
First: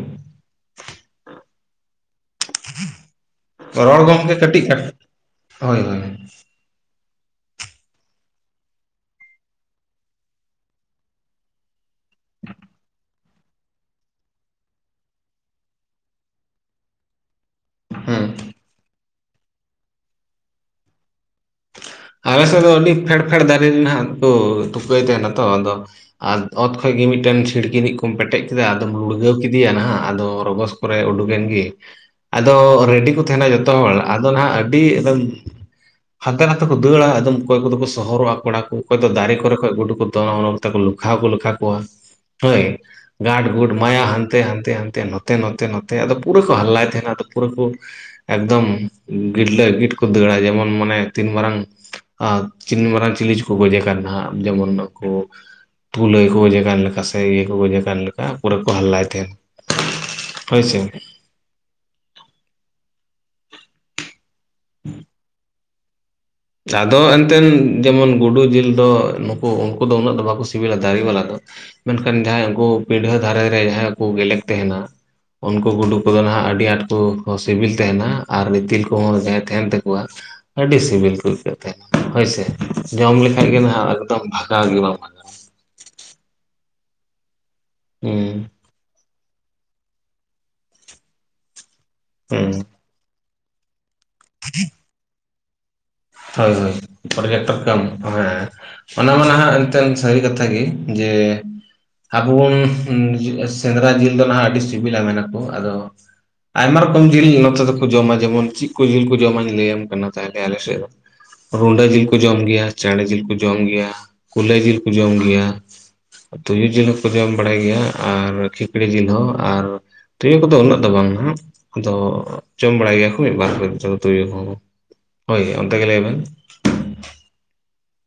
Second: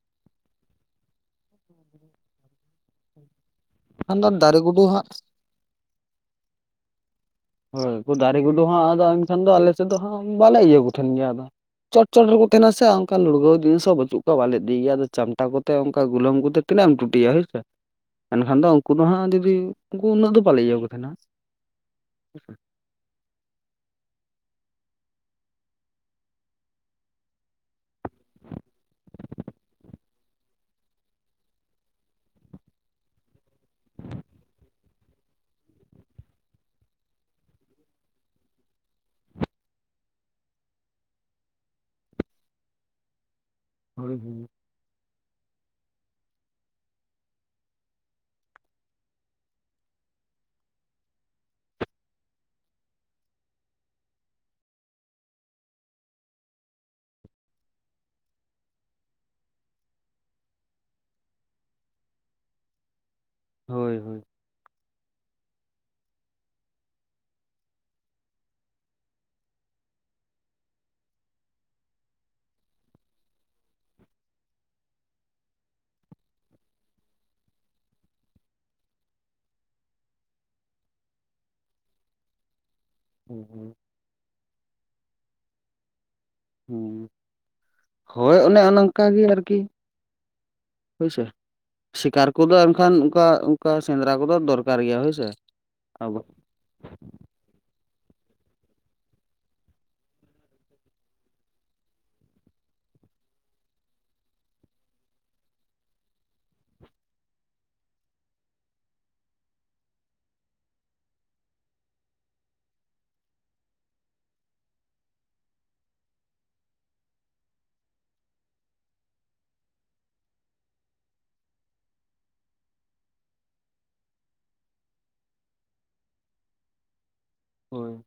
(inaudible) ᱨᱚᱲ ᱠᱷᱟᱱ ᱫᱚ ᱜᱚᱝᱠᱮ ᱫᱟᱨᱮ ᱠᱟᱹᱴᱤᱜ ᱜᱩᱰᱩ ᱦᱟᱸᱜ (inaudible) ᱦᱳᱭ ᱜᱚᱝᱠᱮ ᱦᱳᱭ ᱫᱟᱨᱮ ᱜᱩᱰᱩ ᱦᱟᱸᱜ ᱟᱫᱚ ᱮᱱᱠᱷᱟᱱ ᱫᱚ ᱟᱞᱮ ᱥᱮᱫ ᱫᱚ ᱦᱟᱸᱜ ᱵᱟᱞᱮ ᱤᱭᱟᱹ ᱠᱚ ᱛᱟᱦᱮᱸᱱ ᱜᱮᱭᱟ ᱟᱫᱚ ᱪᱚᱴ ᱪᱚᱴ ᱨᱮᱠᱚ ᱛᱟᱦᱮᱸᱱᱟ ᱥᱮ ᱚᱱᱠᱟ ᱞᱩᱲᱜᱟᱹᱣ ᱡᱤᱱᱤᱥ ᱦᱚᱸ ᱵᱟᱪᱩᱜ ᱠᱚᱣᱟ ᱵᱟᱞᱮᱤᱫᱤᱭ ᱜᱮᱭᱟ ᱟᱫᱚ ᱪᱟᱢᱴᱟ ᱠᱚ ᱛᱮ ᱚᱝᱠᱟ ᱜᱩᱞᱟᱢ ᱠᱚᱛᱮ ᱛᱤᱱᱟᱹᱜ ᱮᱢ ᱴᱩᱴᱤᱭᱟ ᱦᱳᱭ ᱥᱮ᱾ ᱦᱮᱸ ᱮᱱᱠᱷᱟᱱ ᱫᱚ ᱩᱱᱠᱩ ᱫᱚ ᱦᱟᱸᱜ ᱡᱩᱫᱤ ᱩᱱᱠᱩ ᱩᱱᱟᱹᱜ ᱫᱚ ᱵᱟᱞᱮ ᱤᱭᱟᱹ ᱠᱚ ᱛᱟᱦᱮᱸᱱᱟ᱾ ᱟᱞᱮᱥᱮᱫ ᱫᱚ ᱟᱹᱰᱤ ᱯᱷᱮᱲ ᱯᱷᱮᱲ ᱫᱟᱨᱮ ᱨᱮ ᱱᱟᱦᱟᱸᱜ ᱠᱚ ᱛᱩᱠᱟᱹᱭ ᱛᱟᱦᱮᱸᱱᱟ ᱛᱚ ᱟᱫᱚ ᱟᱨ ᱚᱛ ᱠᱷᱚᱭ ᱜᱮ ᱢᱤᱜᱴᱮᱱ ᱪᱷᱤᱲᱠᱤᱱᱤ ᱠᱚᱢ ᱯᱮᱴᱮᱜ ᱠᱮᱫᱟ ᱟᱫᱚᱢ ᱞᱩᱲᱜᱟᱹᱣ ᱠᱮᱫᱮᱭᱟ ᱱᱟᱦᱟᱸᱜ ᱟᱫᱚ ᱨᱚᱜᱚᱥ ᱠᱚᱨᱮ ᱩᱰᱩᱠ ᱜᱮᱱ ᱜᱤ ᱟᱫᱚ ᱨᱮᱰᱤ ᱠᱚ ᱛᱟᱦᱮᱸᱱᱟ ᱡᱚᱛᱚ ᱦᱚᱲ ᱟᱫᱚ ᱱᱟᱦᱟᱸᱜ ᱟᱹᱰᱤ ᱮᱠᱫᱚᱢ ᱦᱟᱱᱛᱮ ᱱᱟ ᱛᱮ ᱠᱚ ᱫᱟᱹᱲᱟ ᱟᱫᱚᱢ ᱚᱠᱚᱭ ᱠᱚᱫᱚ ᱠᱚ ᱥᱚᱦᱚᱨᱚᱜᱼᱟ ᱠᱚᱲᱟ ᱠᱚ ᱚᱠᱚᱭ ᱫᱚ ᱫᱟᱨᱮ ᱠᱚᱨᱮ ᱠᱷᱚᱭ ᱜᱩᱰᱩ ᱠᱚ ᱫᱚᱱ (unintelligible) ᱞᱚᱠᱷᱟ ᱦᱚᱸᱠᱩ ᱞᱟᱠᱷᱟ ᱠᱚᱣᱟ ᱦᱳᱭ ᱜᱟᱰ ᱜᱩᱰ ᱢᱟᱭᱟ ᱦᱳᱭ ᱦᱟᱱᱛᱮ ᱦᱳᱭ ᱦᱟᱱᱛᱮ ᱱᱚ ᱛᱮ ᱱᱚᱛᱮ ᱱᱚᱛᱮ ᱟᱫᱚ ᱯᱩᱨᱟᱹ ᱠᱚ ᱦᱟᱞᱞᱟᱭ ᱛᱟᱦᱮᱸᱱᱟ ᱟᱫᱚ ᱯᱩᱨᱟᱹ ᱠᱚ ᱮᱠᱫᱚᱢ ᱜᱤᱴᱞᱟᱹ ᱜᱤᱴ ᱠᱚ ᱫᱟᱹᱲᱟ ᱡᱮᱢᱚᱱ ᱢᱟᱱᱮ ᱛᱤᱱ ᱢᱟᱨᱟᱝ ᱟᱸ ᱛᱤᱱ ᱢᱟᱨᱟᱝ ᱪᱤᱞᱤᱪᱚᱠᱚ ᱜᱚᱡᱮ ᱠᱟᱱ ᱱᱟᱦᱟᱸᱜ ᱡᱮᱢᱚᱱ ᱱᱩᱠᱩ ᱠᱩᱞᱟᱹᱭ ᱠᱚ ᱜᱚᱡᱮ ᱠᱟᱱ ᱞᱮᱠᱟ ᱥᱮ ᱤᱭᱟᱹ ᱠᱚ ᱜᱚᱡᱮ ᱠᱟᱱ ᱞᱮᱠᱟ ᱯᱩᱨᱟᱹ ᱠᱚ ᱦᱟᱞᱞᱟᱭ ᱛᱟᱦᱮᱸᱱ᱾ ᱦᱳᱭ ᱥᱮ, ᱦᱳᱭ ᱦᱳᱭ, (inaudible) ᱟᱫᱚ ᱮᱱᱛᱮᱱ ᱡᱮᱢᱚᱱ ᱜᱩᱰᱩ ᱡᱤᱞ ᱫᱚ ᱱᱩᱠᱩ ᱩᱱᱠᱩ ᱫᱚ ᱩᱱᱟᱹᱜ ᱫᱚ ᱵᱟᱠᱚ ᱥᱤᱵᱤᱞᱟ ᱫᱟᱨᱤ ᱵᱟᱞᱟ ᱫᱚ᱾ ᱢᱮᱱᱠᱷᱟᱱ ᱡᱟᱦᱟᱸᱭ ᱩᱱᱠᱩ ᱯᱤᱰᱷᱟᱹ ᱫᱷᱟᱨᱮ ᱨᱮ ᱡᱟᱦᱟᱸᱭ ᱠᱚ ᱜᱮᱞᱮᱠᱚ ᱛᱟᱦᱮᱸᱱᱟ ᱩᱱᱠᱩ ᱜᱩᱰᱩ ᱠᱚᱫᱚ ᱱᱟᱦᱟᱸᱜ ᱟᱹᱰᱤ ᱟᱸᱴ ᱠᱚ ᱥᱤᱵᱤᱞ ᱛᱟᱦᱮᱸᱱᱟ ᱟᱨ ᱤᱛᱤᱞ ᱠᱚᱦᱚᱸ ᱡᱟᱦᱟᱸᱭ ᱛᱟᱦᱮᱸᱱ ᱛᱟᱠᱚᱣᱟ᱾ ᱟᱹᱰᱤ ᱥᱤᱵᱤᱞ ᱠᱚ ᱟᱹᱭᱠᱟᱹᱜ ᱛᱟᱦᱮᱸᱱᱟ ᱦᱳᱭᱥᱮ ᱡᱚᱢ ᱞᱮᱠᱟᱭ ᱜᱮ ᱱᱟᱦᱟᱸᱜ ᱮᱠᱫᱚᱢ ᱵᱷᱟᱜᱟᱣ ᱜᱮ ᱵᱟᱝ ᱦᱩᱸ ᱦᱩᱸ ᱦᱳᱭ ᱚᱱᱮ ᱚᱱᱟᱝ ᱚᱱᱠᱟ ᱜᱮ ᱟᱨᱠᱤ ᱦᱳᱭᱥᱮ ᱥᱤᱠᱟᱨ ᱦᱩᱸ ᱠᱚᱫᱚ ᱮᱱᱠᱷᱟᱱ ᱚᱱᱠᱟ ᱚᱱᱠᱟ ᱥᱮᱸᱫᱽᱨᱟ ᱠᱚᱫᱚ ᱫᱚᱨᱠᱟᱨ ᱜᱮᱭᱟ ᱦᱳᱭᱥᱮ᱾ ᱟᱵᱚ ᱦᱳᱭ ᱦᱚᱭ ᱯᱟᱨᱡᱮᱴᱟᱠᱟᱢ ᱢᱟᱱᱮ ᱚᱱᱟ ᱢᱟ ᱱᱟᱦᱟᱸᱜ ᱮᱱᱛᱮᱱ ᱥᱟᱹᱨᱤ ᱠᱟᱛᱷᱟ ᱜᱤ ᱡᱮ ᱟᱵᱚ ᱵᱚᱱ ᱥᱮᱸᱫᱽᱨᱟ ᱡᱤᱞ ᱫᱚ ᱱᱟᱦᱟᱸᱜ ᱟᱹᱰᱤ ᱥᱤᱵᱤᱞᱟ ᱢᱮᱱᱟᱠᱩ ᱟᱫᱚ ᱟᱭᱢᱟ ᱨᱚᱠᱚᱢ ᱡᱤᱞ ᱱᱚᱛᱮ ᱫᱚᱠᱚ ᱡᱚᱢᱟ ᱡᱮᱢᱚᱱ ᱪᱮᱜ ᱠᱚ ᱡᱤᱞ ᱠᱚ ᱡᱚᱢᱟ ᱞᱟᱹᱭᱟᱢ ᱠᱟᱱᱟ ᱛᱟᱦᱚᱞᱮ ᱟᱞᱮᱥᱮᱜ ᱫᱚ᱾ ᱨᱩᱰᱟᱹ ᱡᱤᱞ ᱠᱚ ᱡᱚᱢ ᱜᱮᱭᱟ ᱪᱮᱬᱮ ᱡᱤᱞ ᱠᱚ ᱡᱚᱢ ᱜᱮᱭᱟ ᱠᱩᱞᱟᱹᱭ ᱡᱤᱞ ᱠᱚ ᱡᱚᱢ ᱜᱮᱭᱟ ᱛᱩᱭᱩ ᱡᱤᱞ ᱦᱚᱸᱠᱚ ᱡᱚᱢ ᱵᱟᱲᱟᱭ ᱜᱮᱭᱟ ᱟᱨ ᱠᱷᱤᱠᱲᱤ ᱡᱤᱞ ᱦᱚᱸ ᱟᱨ ᱛᱩᱭᱩ ᱠᱚᱫᱚ ᱩᱱᱟᱹᱜ ᱫᱚ ᱵᱟᱝ ᱱᱟᱦᱟᱸᱜ ᱟᱫᱚ ᱡᱚᱢ ᱵᱟᱲᱟᱭ ᱜᱮᱭᱟ ᱠᱚ ᱢᱤᱫ ᱵᱟᱨ (unintelligible) ᱛᱩᱭᱩ ᱠᱚ ᱚᱱᱛᱮ ᱜᱮ ᱞᱟᱹᱭ ᱢᱮ? ᱦᱳᱭ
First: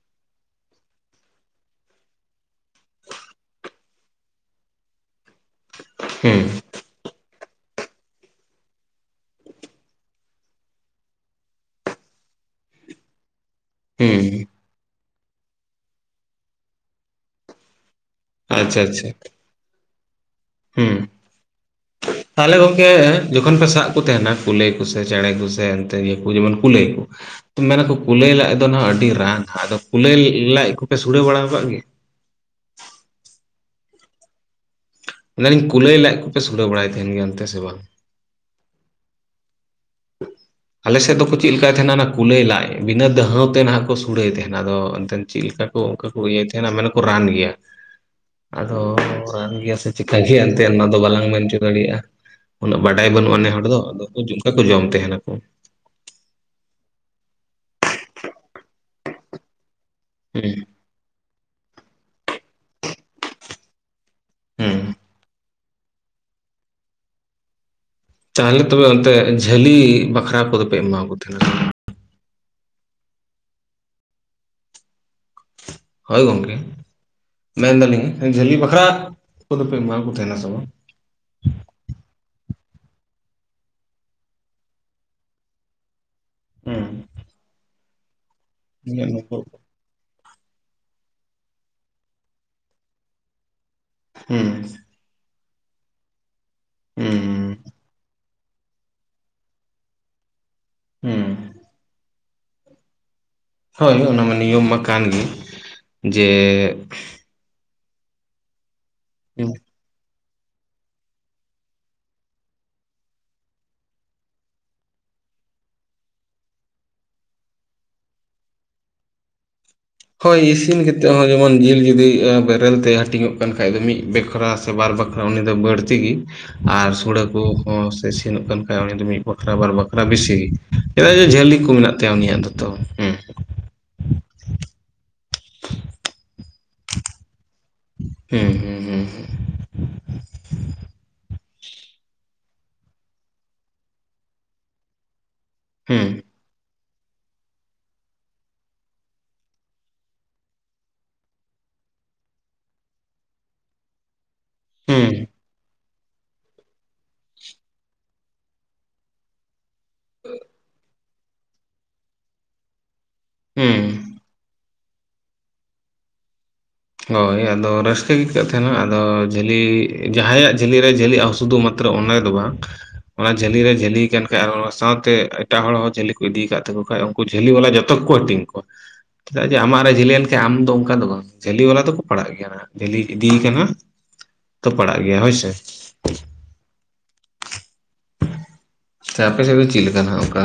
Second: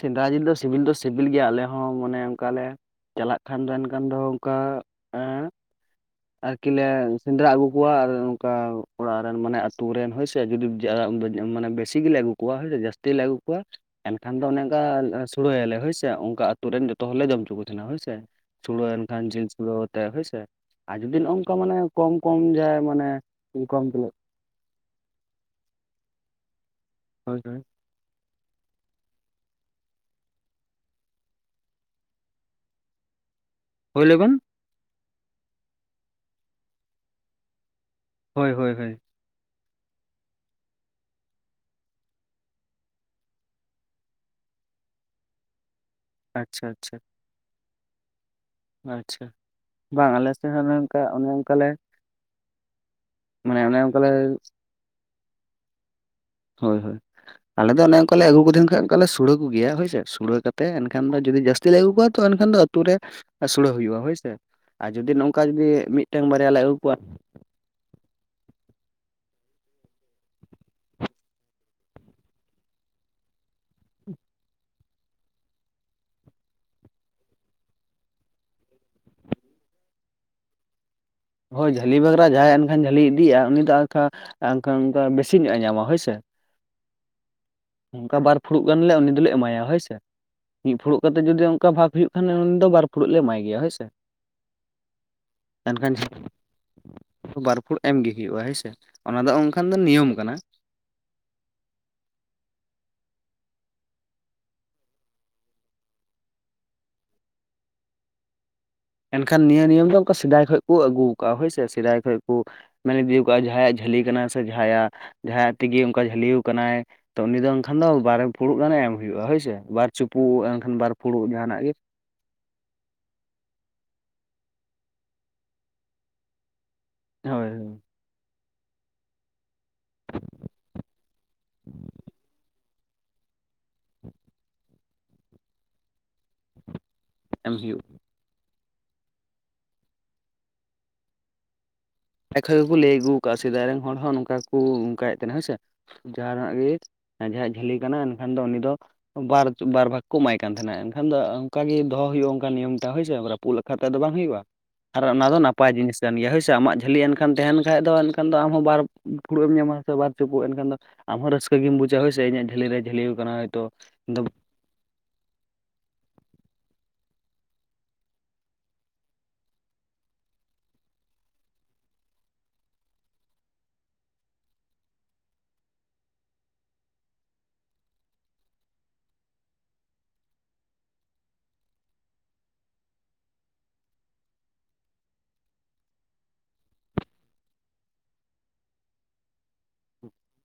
ᱥᱮᱸᱫᱨᱟ ᱡᱤᱞ ᱫᱚ ᱥᱤᱵᱤᱞ ᱫᱚ ᱥᱤᱵᱤᱞ ᱜᱮᱭᱟ ᱟᱞᱮ ᱦᱚᱸ ᱢᱚᱱᱮ ᱚᱱᱠᱟᱞᱮ ᱪᱟᱞᱟᱜ ᱠᱷᱟᱱᱫ ᱫᱚ ᱮᱠᱷᱟᱱ ᱫᱚ ᱚᱱᱠᱟ ᱮᱸ ᱦᱩᱸ ᱟᱨᱠᱤ ᱞᱮ ᱥᱮᱸᱫᱽᱨᱟ ᱟᱹᱜᱩ ᱠᱚᱣᱟ ᱟᱨ ᱚᱱᱠᱟ ᱚᱲᱟᱜ ᱨᱮᱱ ᱢᱟᱱᱮ ᱟᱛᱩᱨᱮᱱ ᱦᱳᱭ ᱥᱮ ᱡᱩᱫᱤ (unintelligible) ᱢᱟᱱᱮ ᱵᱮᱥᱤ ᱜᱮᱞᱮ ᱟᱹᱜᱩ ᱠᱚᱣᱟ ᱦᱳᱭᱥᱮ ᱡᱟᱹᱥᱛᱤ ᱜᱮᱞᱮ ᱟᱹᱜᱩ ᱠᱚᱣᱟ ᱦᱩᱸ ᱮᱱᱠᱷᱟᱱ ᱫᱚ ᱚᱱᱮ ᱚᱱᱠᱟ ᱥᱩᱲᱟᱹᱭᱟᱞᱮ ᱦᱳᱭᱥᱮ ᱚᱱᱠᱟ ᱟᱛᱳ ᱨᱮᱱ ᱡᱚᱛᱚ ᱦᱚᱲᱞᱮ ᱡᱚᱢ ᱦᱚᱪᱚ ᱠᱚ ᱛᱟᱦᱮᱸᱱᱟ ᱦᱳᱭᱥᱮ᱾ ᱥᱩᱲᱟ‌ᱹ ᱮᱱᱠᱷᱟᱱ ᱡᱮᱞ ᱥᱩᱲᱟᱹ ᱣᱟᱛᱮ ᱦᱳᱭᱥᱮ, ᱟᱨ ᱡᱩᱫᱤ ᱱᱚᱜ ᱱᱚᱝᱠᱟ ᱢᱟᱱᱮ ᱠᱚᱢ ᱠᱚᱢ ᱦᱩᱹ᱾ᱛᱟᱦᱚᱞᱮ ᱡᱟᱦᱟᱸᱭ ᱜᱚᱝᱠᱮ ᱢᱟᱱᱮ ᱡᱚᱠᱷᱚᱱ ᱯᱮ ᱠᱚᱢ ᱥᱟᱵ ᱠᱚ ᱛᱩᱞᱟᱹᱜ ᱛᱟᱦᱮᱸᱱᱟ ᱠᱩᱞᱟᱹᱭ ᱠᱚᱥᱮ ᱪᱮᱬᱮ ᱠᱚᱥᱮ ᱮᱱᱛᱮ ᱱᱤᱭᱟᱹ ᱠᱚ ᱡᱮᱢᱚᱱ ᱠᱩᱞᱟᱹᱭ ᱠᱚ ᱦᱳᱭ ᱦᱳᱭ ᱢᱮᱱᱟ ᱠᱚ ᱠᱩᱞᱟᱹᱭ ᱞᱟᱡ ᱫᱚ ᱱᱟᱸᱜ ᱟᱹᱰᱤ ᱨᱟᱱ ᱟᱫᱚ ᱠᱩᱞᱟᱹᱭ ᱞᱟᱡ ᱠᱚᱯᱮ ᱥᱩᱲᱟᱹ ᱵᱟᱲᱟ ᱠᱟᱜ ᱜᱮᱭᱟ? ᱦᱩᱭ‌ ᱞᱟᱹᱭᱵᱮᱱ? ᱢᱮᱱᱫᱤᱧ ᱠᱩᱞᱟᱹᱭ ᱞᱟᱡ ᱠᱚᱯᱮ ᱥᱩᱲᱟᱹ ᱵᱟᱲᱟᱭ ᱛᱟᱦᱮᱱ ᱜᱮᱭᱟ ᱚᱱᱛᱮ ᱥᱮ ᱵᱟᱝ ᱦᱳᱭ ᱦᱳᱭ ᱦᱳᱭ ᱟᱞᱮᱥᱮᱫ ᱫᱚᱠᱚ ᱪᱮᱫ ᱞᱮᱠᱟᱭ ᱛᱟᱦᱮᱱᱟ ᱚᱱᱟ ᱠᱩᱞᱟᱹᱭ ᱞᱟᱡ, ᱵᱤᱱᱟᱹ ᱫᱟᱹᱦᱟᱹᱣ ᱛᱮ ᱱᱟᱦᱟᱜ ᱠᱚ ᱥᱩᱲᱟᱹᱭ ᱛᱟᱦᱮᱱᱟ ᱾ ᱟᱫᱚ ᱮᱱᱛᱮ ᱪᱮᱫ ᱞᱮᱠᱟ ᱠᱚ ᱚᱱᱠᱟ ᱠᱚ ᱤᱭᱟᱹᱭ ᱛᱟᱦᱮᱱ ᱟᱪᱪᱷᱟ ᱢᱟᱱᱮ ᱟᱪᱪᱷᱟ ᱠᱚ ᱨᱟᱱ ᱜᱮᱭᱟ᱾ ᱟᱫᱚ ᱟᱪᱪᱷᱟ ᱨᱟᱱ ᱜᱮᱭᱟ ᱥᱮ ᱵᱟᱝ ᱪᱤᱠᱟᱹᱭ ᱟᱞᱮ ᱜᱮᱭᱟ ᱥᱮᱫ ᱦᱚᱸ ᱮᱱᱛᱮᱫ ᱚᱱᱮ ᱚᱱᱟ ᱫᱚ ᱚᱱᱠᱟ ᱵᱟᱞᱟᱝ ᱚᱱᱮ ᱢᱮᱱ ᱦᱚᱪᱚ ᱚᱱᱠᱟᱞᱮ ᱫᱟᱲᱮᱭᱟᱜᱼᱟ᱾ ᱩᱱᱟᱹᱜ ᱵᱟᱰᱟᱭ ᱵᱟᱹᱱᱩᱜ-ᱟ ᱱᱮ ᱢᱟᱱᱮ ᱦᱚᱲ ᱫᱚ ᱚᱱᱮ ᱟᱫᱚ ᱚᱱᱠᱟᱞᱮ ᱚᱱᱠᱟ ᱠᱚ ᱡᱚᱢ ᱛᱟᱦᱮᱱᱟᱠᱚ᱾ ᱦᱳᱭ ᱦᱳᱭ ᱟᱞᱮ ᱚᱱᱮ ᱚᱱᱠᱟ ᱞᱮ ᱟᱹᱜᱩ ᱠᱚᱛᱮ ᱠᱷᱟᱱ ᱚᱱᱠᱟ ᱞᱮ ᱥᱩᱲᱟᱹ ᱠᱚᱜᱮᱭᱟ ᱦᱳᱭ ᱥᱮ, ᱥᱩᱲᱟᱹ ᱦᱩᱸ ᱠᱟᱛᱮ ᱮᱱᱠᱷᱟᱱ ᱫᱚ ᱡᱩᱫᱤ ᱡᱟᱹᱥᱛᱤ ᱞᱮ ᱟᱹᱜᱩ ᱠᱚᱣᱟ ᱛᱚ ᱮᱱᱠᱷᱟᱱ ᱫᱚ ᱟᱛᱳ ᱨᱮ ᱥᱩᱲᱟᱹ ᱦᱩᱭᱩᱜ-ᱟ ᱦᱳᱭᱥᱮ, ᱦᱩᱸ ᱟᱨ ᱡᱩᱫᱤ ᱱᱚᱝᱠᱟ ᱚᱱᱠᱟ ᱡᱩᱫᱤ ᱢᱤᱫᱴᱟᱝ ᱵᱟᱨᱭᱟ ᱞᱮ ᱟᱹᱜᱩ ᱠᱚᱣᱟ ᱛᱟᱦᱚᱞᱮ ᱛᱚᱵᱮ ᱚᱱᱛᱮ ᱡᱷᱟᱹᱞᱤ ᱵᱟᱠᱷᱨᱟ ᱠᱚᱫᱚᱯᱮ ᱮᱢᱟ ᱠᱚ ᱛᱟᱦᱮᱱᱟ ᱥᱮ ᱵᱟᱝ ᱾ ᱦᱳᱭ ᱜᱚᱢᱠᱮ ᱢᱮᱱ ᱫᱟᱞᱤᱧ ᱡᱷᱟᱹᱞᱤ ᱵᱟᱠᱷᱨᱟ ᱠᱚᱫᱚᱯᱮ ᱮᱢᱟ ᱠᱚ ᱛᱟᱦᱮᱱᱟ ᱥᱮ ᱵᱟᱝ ᱦᱳᱭ ᱡᱷᱟᱹᱞᱤ ᱵᱷᱟᱠᱨᱟ ᱡᱟᱦᱟᱸᱭ ᱮᱱᱠᱷᱟᱱ ᱡᱷᱟᱹᱞᱤ ᱤᱫᱤᱜ-ᱟ ᱩᱱᱤ ᱫᱚ ᱚᱝᱠᱟ ᱵᱮᱥᱤ ᱧᱚᱜ-ᱮ ᱧᱟᱢᱟ ᱦᱳᱭᱥᱮ᱾ ᱦᱮᱸ ᱚᱱᱠᱟ ᱵᱟᱨ ᱯᱷᱩᱲᱩᱜ ᱜᱟᱱᱞᱮ ᱩᱱᱤ ᱫᱚᱞᱮ ᱮᱢᱟᱭᱟ ᱦᱳᱭ ᱥᱮ᱾ ᱢᱤᱫ ᱯᱷᱩᱲᱩᱜ ᱠᱟᱛᱮᱫ ᱡᱩᱫᱤ ᱚᱱᱠᱟ ᱵᱷᱟᱜᱽ ᱦᱩᱭᱩᱜ ᱠᱷᱟᱱ ᱩᱱᱤ ᱫᱚ ᱵᱟᱨ ᱯᱷᱩᱲᱩᱜ ᱞᱮ ᱮᱢᱟᱭ ᱜᱮᱭᱟ ᱦᱳᱭ ᱥᱮ᱾ ᱦᱮᱸ ᱮᱱᱠᱷᱟᱱ ᱦᱩᱸ (inaudible) ᱵᱟᱨ ᱯᱷᱩᱲᱩᱜ ᱮᱢᱜᱮ ᱦᱩᱭᱩᱜᱼᱟ ᱦᱩᱭᱥᱮ ᱚᱱᱟ ᱫᱚ ᱚᱱᱠᱟᱱ ᱫᱚ ᱱᱤᱭᱚᱢ ᱠᱟᱱᱟ᱾ ᱦᱮᱸ ᱦᱳᱭ ᱚᱱᱟ ᱢᱟ ᱱᱤᱭᱚᱢ ᱢᱟ ᱠᱟᱱ ᱜᱮ, ᱡᱮᱹ ᱮᱱᱠᱷᱟᱱ ᱱᱤᱭᱟᱹ ᱱᱤᱭᱚᱢ ᱫᱚ ᱚᱱᱠᱟ ᱥᱮᱫᱟᱭ ᱠᱷᱚᱱ ᱠᱚ ᱟᱹᱜᱩ ᱠᱟᱜᱼᱟ ᱦᱳᱭᱥᱮ ᱾ ᱥᱮᱫᱟᱭ ᱠᱷᱚᱱ ᱠᱚ ᱢᱮᱱ ᱤᱫᱤ ᱠᱟᱜᱼᱟ ᱡᱟᱦᱟᱸᱭᱟᱜ ᱡᱷᱟᱹᱞᱤ ᱠᱟᱱᱟ ᱥᱮ ᱡᱟᱦᱟᱸᱭᱟᱜ ᱡᱟᱦᱟᱸᱭᱟᱜ ᱛᱮᱜᱮ ᱚᱱᱠᱟ ᱡᱷᱟᱹᱞᱤᱣ ᱟᱠᱟᱱᱟᱭ ᱛᱚ ᱩᱱᱤ ᱫᱚ ᱮᱱᱠᱷᱟᱱ ᱫᱚ ᱵᱟᱨ ᱯᱷᱩᱲᱩᱜ ᱜᱟᱱᱮ ᱮᱢ ᱦᱩᱭᱩᱜ-ᱟ ᱦᱳᱭᱥᱮ᱾ ᱦᱳᱭ ᱤᱥᱤᱱ ᱠᱟᱛᱮᱫ ᱦᱚᱸ ᱡᱮᱢᱚᱱ ᱡᱤᱞ ᱡᱩᱫᱤ ᱵᱮᱨᱮᱞ ᱛᱮ ᱦᱟ ᱦᱟᱹᱴᱤᱧᱚᱜ ᱠᱟᱱ ᱠᱷᱟᱡ ᱫᱚ ᱢᱤᱫ ᱵᱟᱠᱷᱨᱟ ᱥᱮ ᱵᱟᱨ ᱵᱟᱠᱷᱨᱟ ᱩᱱᱤ ᱫᱚ ᱵᱟᱹᱲᱛᱤ ᱜᱮ, ᱟᱨ ᱥᱩᱲᱟᱹ ᱦᱳᱭ ᱦᱳᱭ ᱠᱚᱦᱚᱸ ᱥᱮ ᱥᱮᱱᱚᱜ ᱠᱟᱱ ᱠᱷᱟᱡ ᱩᱱ ᱫᱚ ᱢᱤᱫ ᱵᱟᱠᱷᱨᱟ ᱵᱟᱨ ᱵᱟᱠᱷᱨᱟ ᱵᱮᱥᱤ, ᱪᱮᱫᱟᱜ ᱡᱮ ᱡᱷᱟᱹᱞᱤ ᱠᱚ ᱢᱮᱱᱟᱜ ᱛᱟᱭᱟ ᱩᱱᱤᱭᱟᱜ ᱫᱚᱛᱚ ᱦᱩᱸ ᱮᱢ ᱦᱩᱭᱩᱜ ᱦᱮᱸ ᱦᱮᱸ ᱦᱮᱸ ᱦᱮᱸ᱾ (unintelligible) ᱮᱠᱷᱚᱱ ᱜᱮᱠᱚ ᱞᱟᱹᱭ ᱟᱹᱜᱩ ᱠᱟᱜᱼᱟ ᱥᱮᱫᱟᱭ ᱨᱮᱱ ᱦᱚᱲ ᱦᱚᱸ ᱱᱚᱝᱠᱟ ᱠᱚ ᱱᱚᱝᱠᱟᱭᱮᱫ ᱛᱟᱦᱮᱱᱟ ᱦᱮᱸᱥᱮ, ᱦᱩᱸ ᱡᱟᱦᱟᱸᱱᱟᱜ ᱜᱮ ᱡᱟᱦᱟᱸᱭᱟᱜ ᱡᱷᱟᱹᱞᱤ ᱠᱟᱱᱟ ᱮᱱᱠᱷᱟᱱ ᱫᱚ ᱩᱱᱤ ᱫᱚ ᱵᱟᱨ ᱵᱟᱨ ᱵᱷᱟᱜᱽ ᱠᱚ ᱮᱢᱟᱭ ᱠᱟᱱ ᱛᱟᱦᱮᱱᱟ, ᱮᱱᱠᱷᱟᱱ ᱫᱚ ᱚᱱᱠᱟ ᱜᱮ ᱫᱚᱦᱚ ᱦᱩᱭᱩᱜ-ᱟ ᱚᱱᱠᱟ ᱱᱤᱭᱚᱢ ᱴᱟᱜ ᱦᱳᱭᱥᱮ, ᱨᱟ ᱯᱩᱫ ᱞᱮᱠᱷᱟᱱ ᱛᱚ ᱟᱫᱚ ᱵᱟᱝ ᱦᱩᱭᱩᱜ-ᱟ, ᱟᱨ ᱦᱩᱸ, ᱚᱱᱟ ᱫᱚ ᱱᱟᱯᱟᱭ ᱡᱤᱱᱤᱥ ᱠᱟᱱ ᱜᱮᱭᱟ ᱦᱳᱭᱥᱮ, ᱟᱢᱟᱜ ᱡᱷᱟᱹᱞᱤ ᱮᱱᱠᱷᱟᱱ ᱛᱟᱦᱮᱱ ᱠᱷᱟᱡ ᱫᱚ ᱮᱱᱠᱷᱟᱱ ᱫᱚ ᱟᱢᱦᱚᱸ ᱵᱟᱨ ᱯᱷᱩᱲᱩᱜ ᱮᱢ ᱧᱟᱢᱟ ᱥᱮ ᱵᱟᱨ ᱪᱩᱯᱩᱫ ᱮᱱᱠᱷᱟᱱ ᱫᱚ ᱟᱢᱦᱚᱸ ᱨᱟᱹᱥᱠᱟᱹ ᱜᱮᱢ ᱵᱩᱡᱟ ᱦᱳᱭ ᱥᱮ ᱤᱧᱟᱜ ᱡᱷᱟᱹᱞᱤ ᱨᱮ ᱡᱷᱟᱹᱞᱤᱣ ᱟᱠᱟᱱᱟ ᱦᱚᱭᱛᱚ ᱦᱩᱸ᱾ ᱦᱳᱭ ᱟᱫᱚ ᱨᱟᱹᱥᱠᱟᱹ ᱜᱮ ᱟᱹᱭᱠᱟᱹᱜ ᱛᱟᱦᱮᱱᱟ ᱟᱫᱚ ᱡᱷᱟᱹᱞᱤ ᱡᱟᱦᱟᱸᱭᱟᱜ ᱡᱷᱟᱹᱞᱤ ᱨᱮ ᱡᱷᱟᱹᱞᱤ ᱟᱨ ᱥᱩᱫᱩ ᱢᱟᱛ ᱨᱚ ᱚᱱᱟᱫᱚ ᱵᱟᱝ᱾ ᱚᱱᱟ ᱡᱷᱟᱹᱞᱤ ᱨᱮ ᱡᱷᱟᱹᱞᱤ ᱠᱟᱱ ᱠᱷᱟᱡ ᱟᱨ ᱚᱱᱟ ᱥᱟᱶᱛᱮ ᱮᱴᱟᱜ ᱦᱚᱲ ᱦᱚᱸ ᱡᱷᱟᱹᱞᱤ ᱠᱚ ᱤᱫᱤ ᱟᱠᱟᱫ ᱛᱟᱠᱚ ᱠᱷᱟᱡ ᱡᱷᱟᱹᱞᱤ ᱵᱟᱞᱟ ᱡᱚᱛᱚ ᱠᱚᱠᱚ ᱦᱟᱹᱴᱤᱧ ᱠᱚᱣᱟ ᱪᱮᱫᱟᱜ ᱡᱮ ᱟᱢᱟᱜ ᱨᱮ ᱡᱷᱟᱹᱞᱤ ᱞᱮᱱᱠᱷᱟᱱ ᱟᱢ ᱫᱚ ᱚᱱᱠᱟ ᱫᱚ ᱵᱟᱝ ᱡᱷᱟᱹᱞᱤ ᱵᱟᱞᱟ ᱫᱚᱠᱚ ᱯᱟᱲᱟᱜ ᱜᱮᱭᱟ ᱱᱟᱦᱟᱜ ᱡᱷᱟᱹᱞᱤ ᱤᱫᱤ ᱠᱟᱱᱟ ᱛᱚ ᱯᱟᱲᱟᱜ ᱜᱮᱭᱟ ᱦᱳᱭᱥᱮ᱾ ᱥᱮ ᱟᱯᱮ ᱥᱮᱫ ᱫᱚ ᱪᱮᱫ ᱞᱮᱠᱟᱱᱟ ᱚᱱᱠᱟ